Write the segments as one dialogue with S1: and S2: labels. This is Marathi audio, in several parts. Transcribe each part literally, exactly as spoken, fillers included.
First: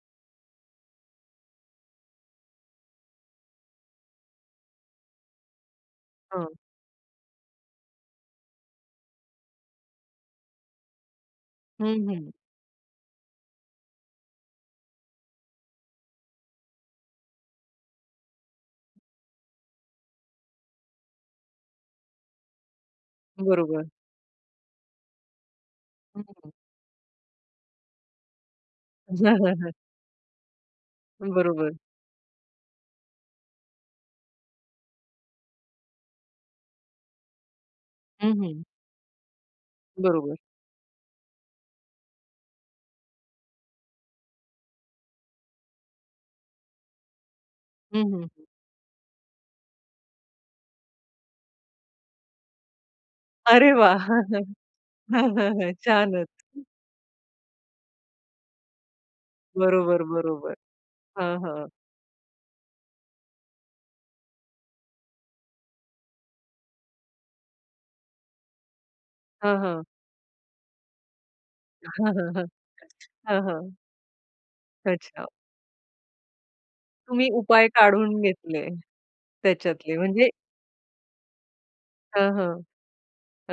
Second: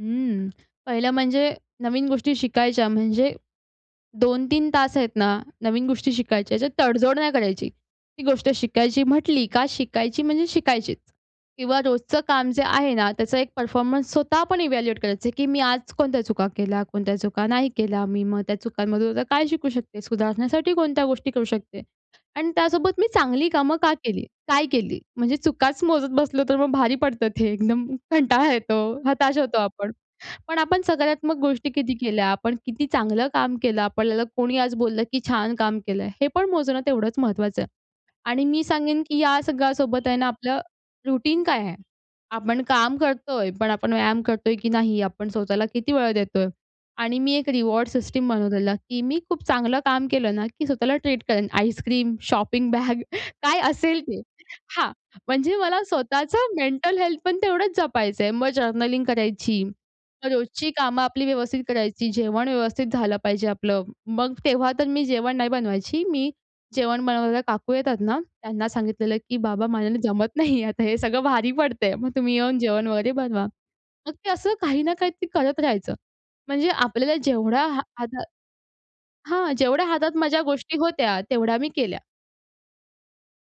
S1: हं. पहिलं म्हणजे, नवीन गोष्टी शिकायच्या म्हणजे, दोन तीन तास आहेत ना, नवीन गोष्टी
S2: हां.
S1: शिकायच्या ह्याच्यात तडजोड नाही करायची. ती गोष्ट शिकायची म्हटली का शिकायची म्हणजे शिकायचीच. किंवा
S2: हं,
S1: रोजचं
S2: हं.
S1: काम जे आहे ना त्याचा एक परफॉर्मन्स स्वतः पण इव्हॅल्युएट करायचं, की मी आज कोणत्या चुका केल्या, कोणत्या चुका नाही केल्या. मी मग त्या चुकांमधून काय शिकू शकते? सुधारण्यासाठी कोणत्या गोष्टी करू शकते? आणि त्यासोबत मी चांगली कामं
S2: बरोबर.
S1: का केली? काय केली? म्हणजे चुकाच मोजत
S2: हं,
S1: बसलो
S2: हं.
S1: तर मग भारी पडतं ते एकदम कंटाळा येतो,
S2: हं,
S1: हताश
S2: हं,
S1: होतो
S2: हं.
S1: आपण. पण आपण सकारात्मक गोष्टी
S2: बरोबर.
S1: किती केल्या, आपण किती चांगलं काम केलं आपल्याला कोणी आज बोललं, की छान काम केलंय, हे पण मोजणं तेवढंच महत्वाचं आहे.
S2: हं,
S1: आणि मी
S2: हं.
S1: सांगेन, की या सगळ्यासोबत आहे ना
S2: बरोबर.
S1: आपलं, रूटीन काय आहे? आपण काम करतोय पण आपण व्यायाम करतोय की नाही? आपण स्वतःला किती वेळ देतोय? आणि मी एक रिवॉर्ड
S2: हं, हं,
S1: सिस्टम
S2: हं.
S1: बनवलेला, की मी खूप चांगलं काम केलं ना, की स्वतःला ट्रीट करेन: आईसक्रीम, शॉपिंग बॅग काय
S2: अरे
S1: असेल
S2: वाह!
S1: ते, हां. म्हणजे मला
S2: छानच!
S1: स्वतःचं मेंटल हेल्थ पण तेवढंच जपायचंय. मग जर्नलिंग करायची.
S2: बरोबर,
S1: मग
S2: बरोबर.
S1: रोजची कामं आपली
S2: हां,
S1: व्यवस्थित
S2: हां.
S1: करायची, जेवण व्यवस्थित झालं पाहिजे आपलं. मग तेव्हा तर मी जेवण नाही बनवायची, मी जेवण बनवायला काकू येतात ना त्यांना सांगितलेलं, की
S2: हां,
S1: "बाबा
S2: हां.
S1: माझ्याने जमत नाही. आता हे सगळं भारी पडत आहे,
S2: हं,
S1: मग
S2: हं,
S1: तुम्ही
S2: हं.
S1: येऊन जेवण वगैरे
S2: हं,
S1: बनवा."
S2: हं.
S1: मग ते असं काही ना काही तरी
S2: अच्छा.
S1: करत राहायचं. म्हणजे आपल्याला
S2: तुम्ही
S1: जेवढा
S2: उपाय
S1: हा
S2: काढून
S1: हाता
S2: घेतले
S1: हां, जेवढ्या
S2: त्याच्यातले
S1: हातात
S2: म्हणजे
S1: माझ्या गोष्टी होत्या, तेवढ्या मी केल्या.
S2: हं, हं.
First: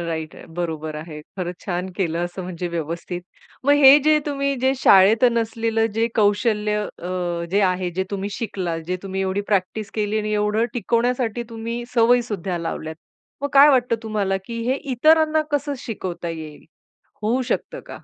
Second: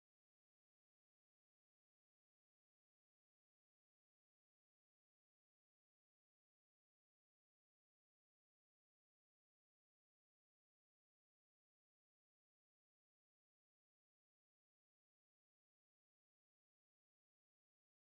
S2: राइट आहे बरोबर आहे. खरंच छान केलं असं म्हणजे व्यवस्थित. मग हे जे तुम्ही जे शाळेत नसलेलं जे कौशल्य अ, जे आहे जे तुम्ही शिकलात, जे तुम्ही एवढी प्रॅक्टिस केली आणि एवढं टिकवण्यासाठी तुम्ही सवयी सुद्धा लावल्यात. मग काय वाटतं तुम्हाला, की हे इतरांना कसं शिकवता येईल? होऊ शकतं का?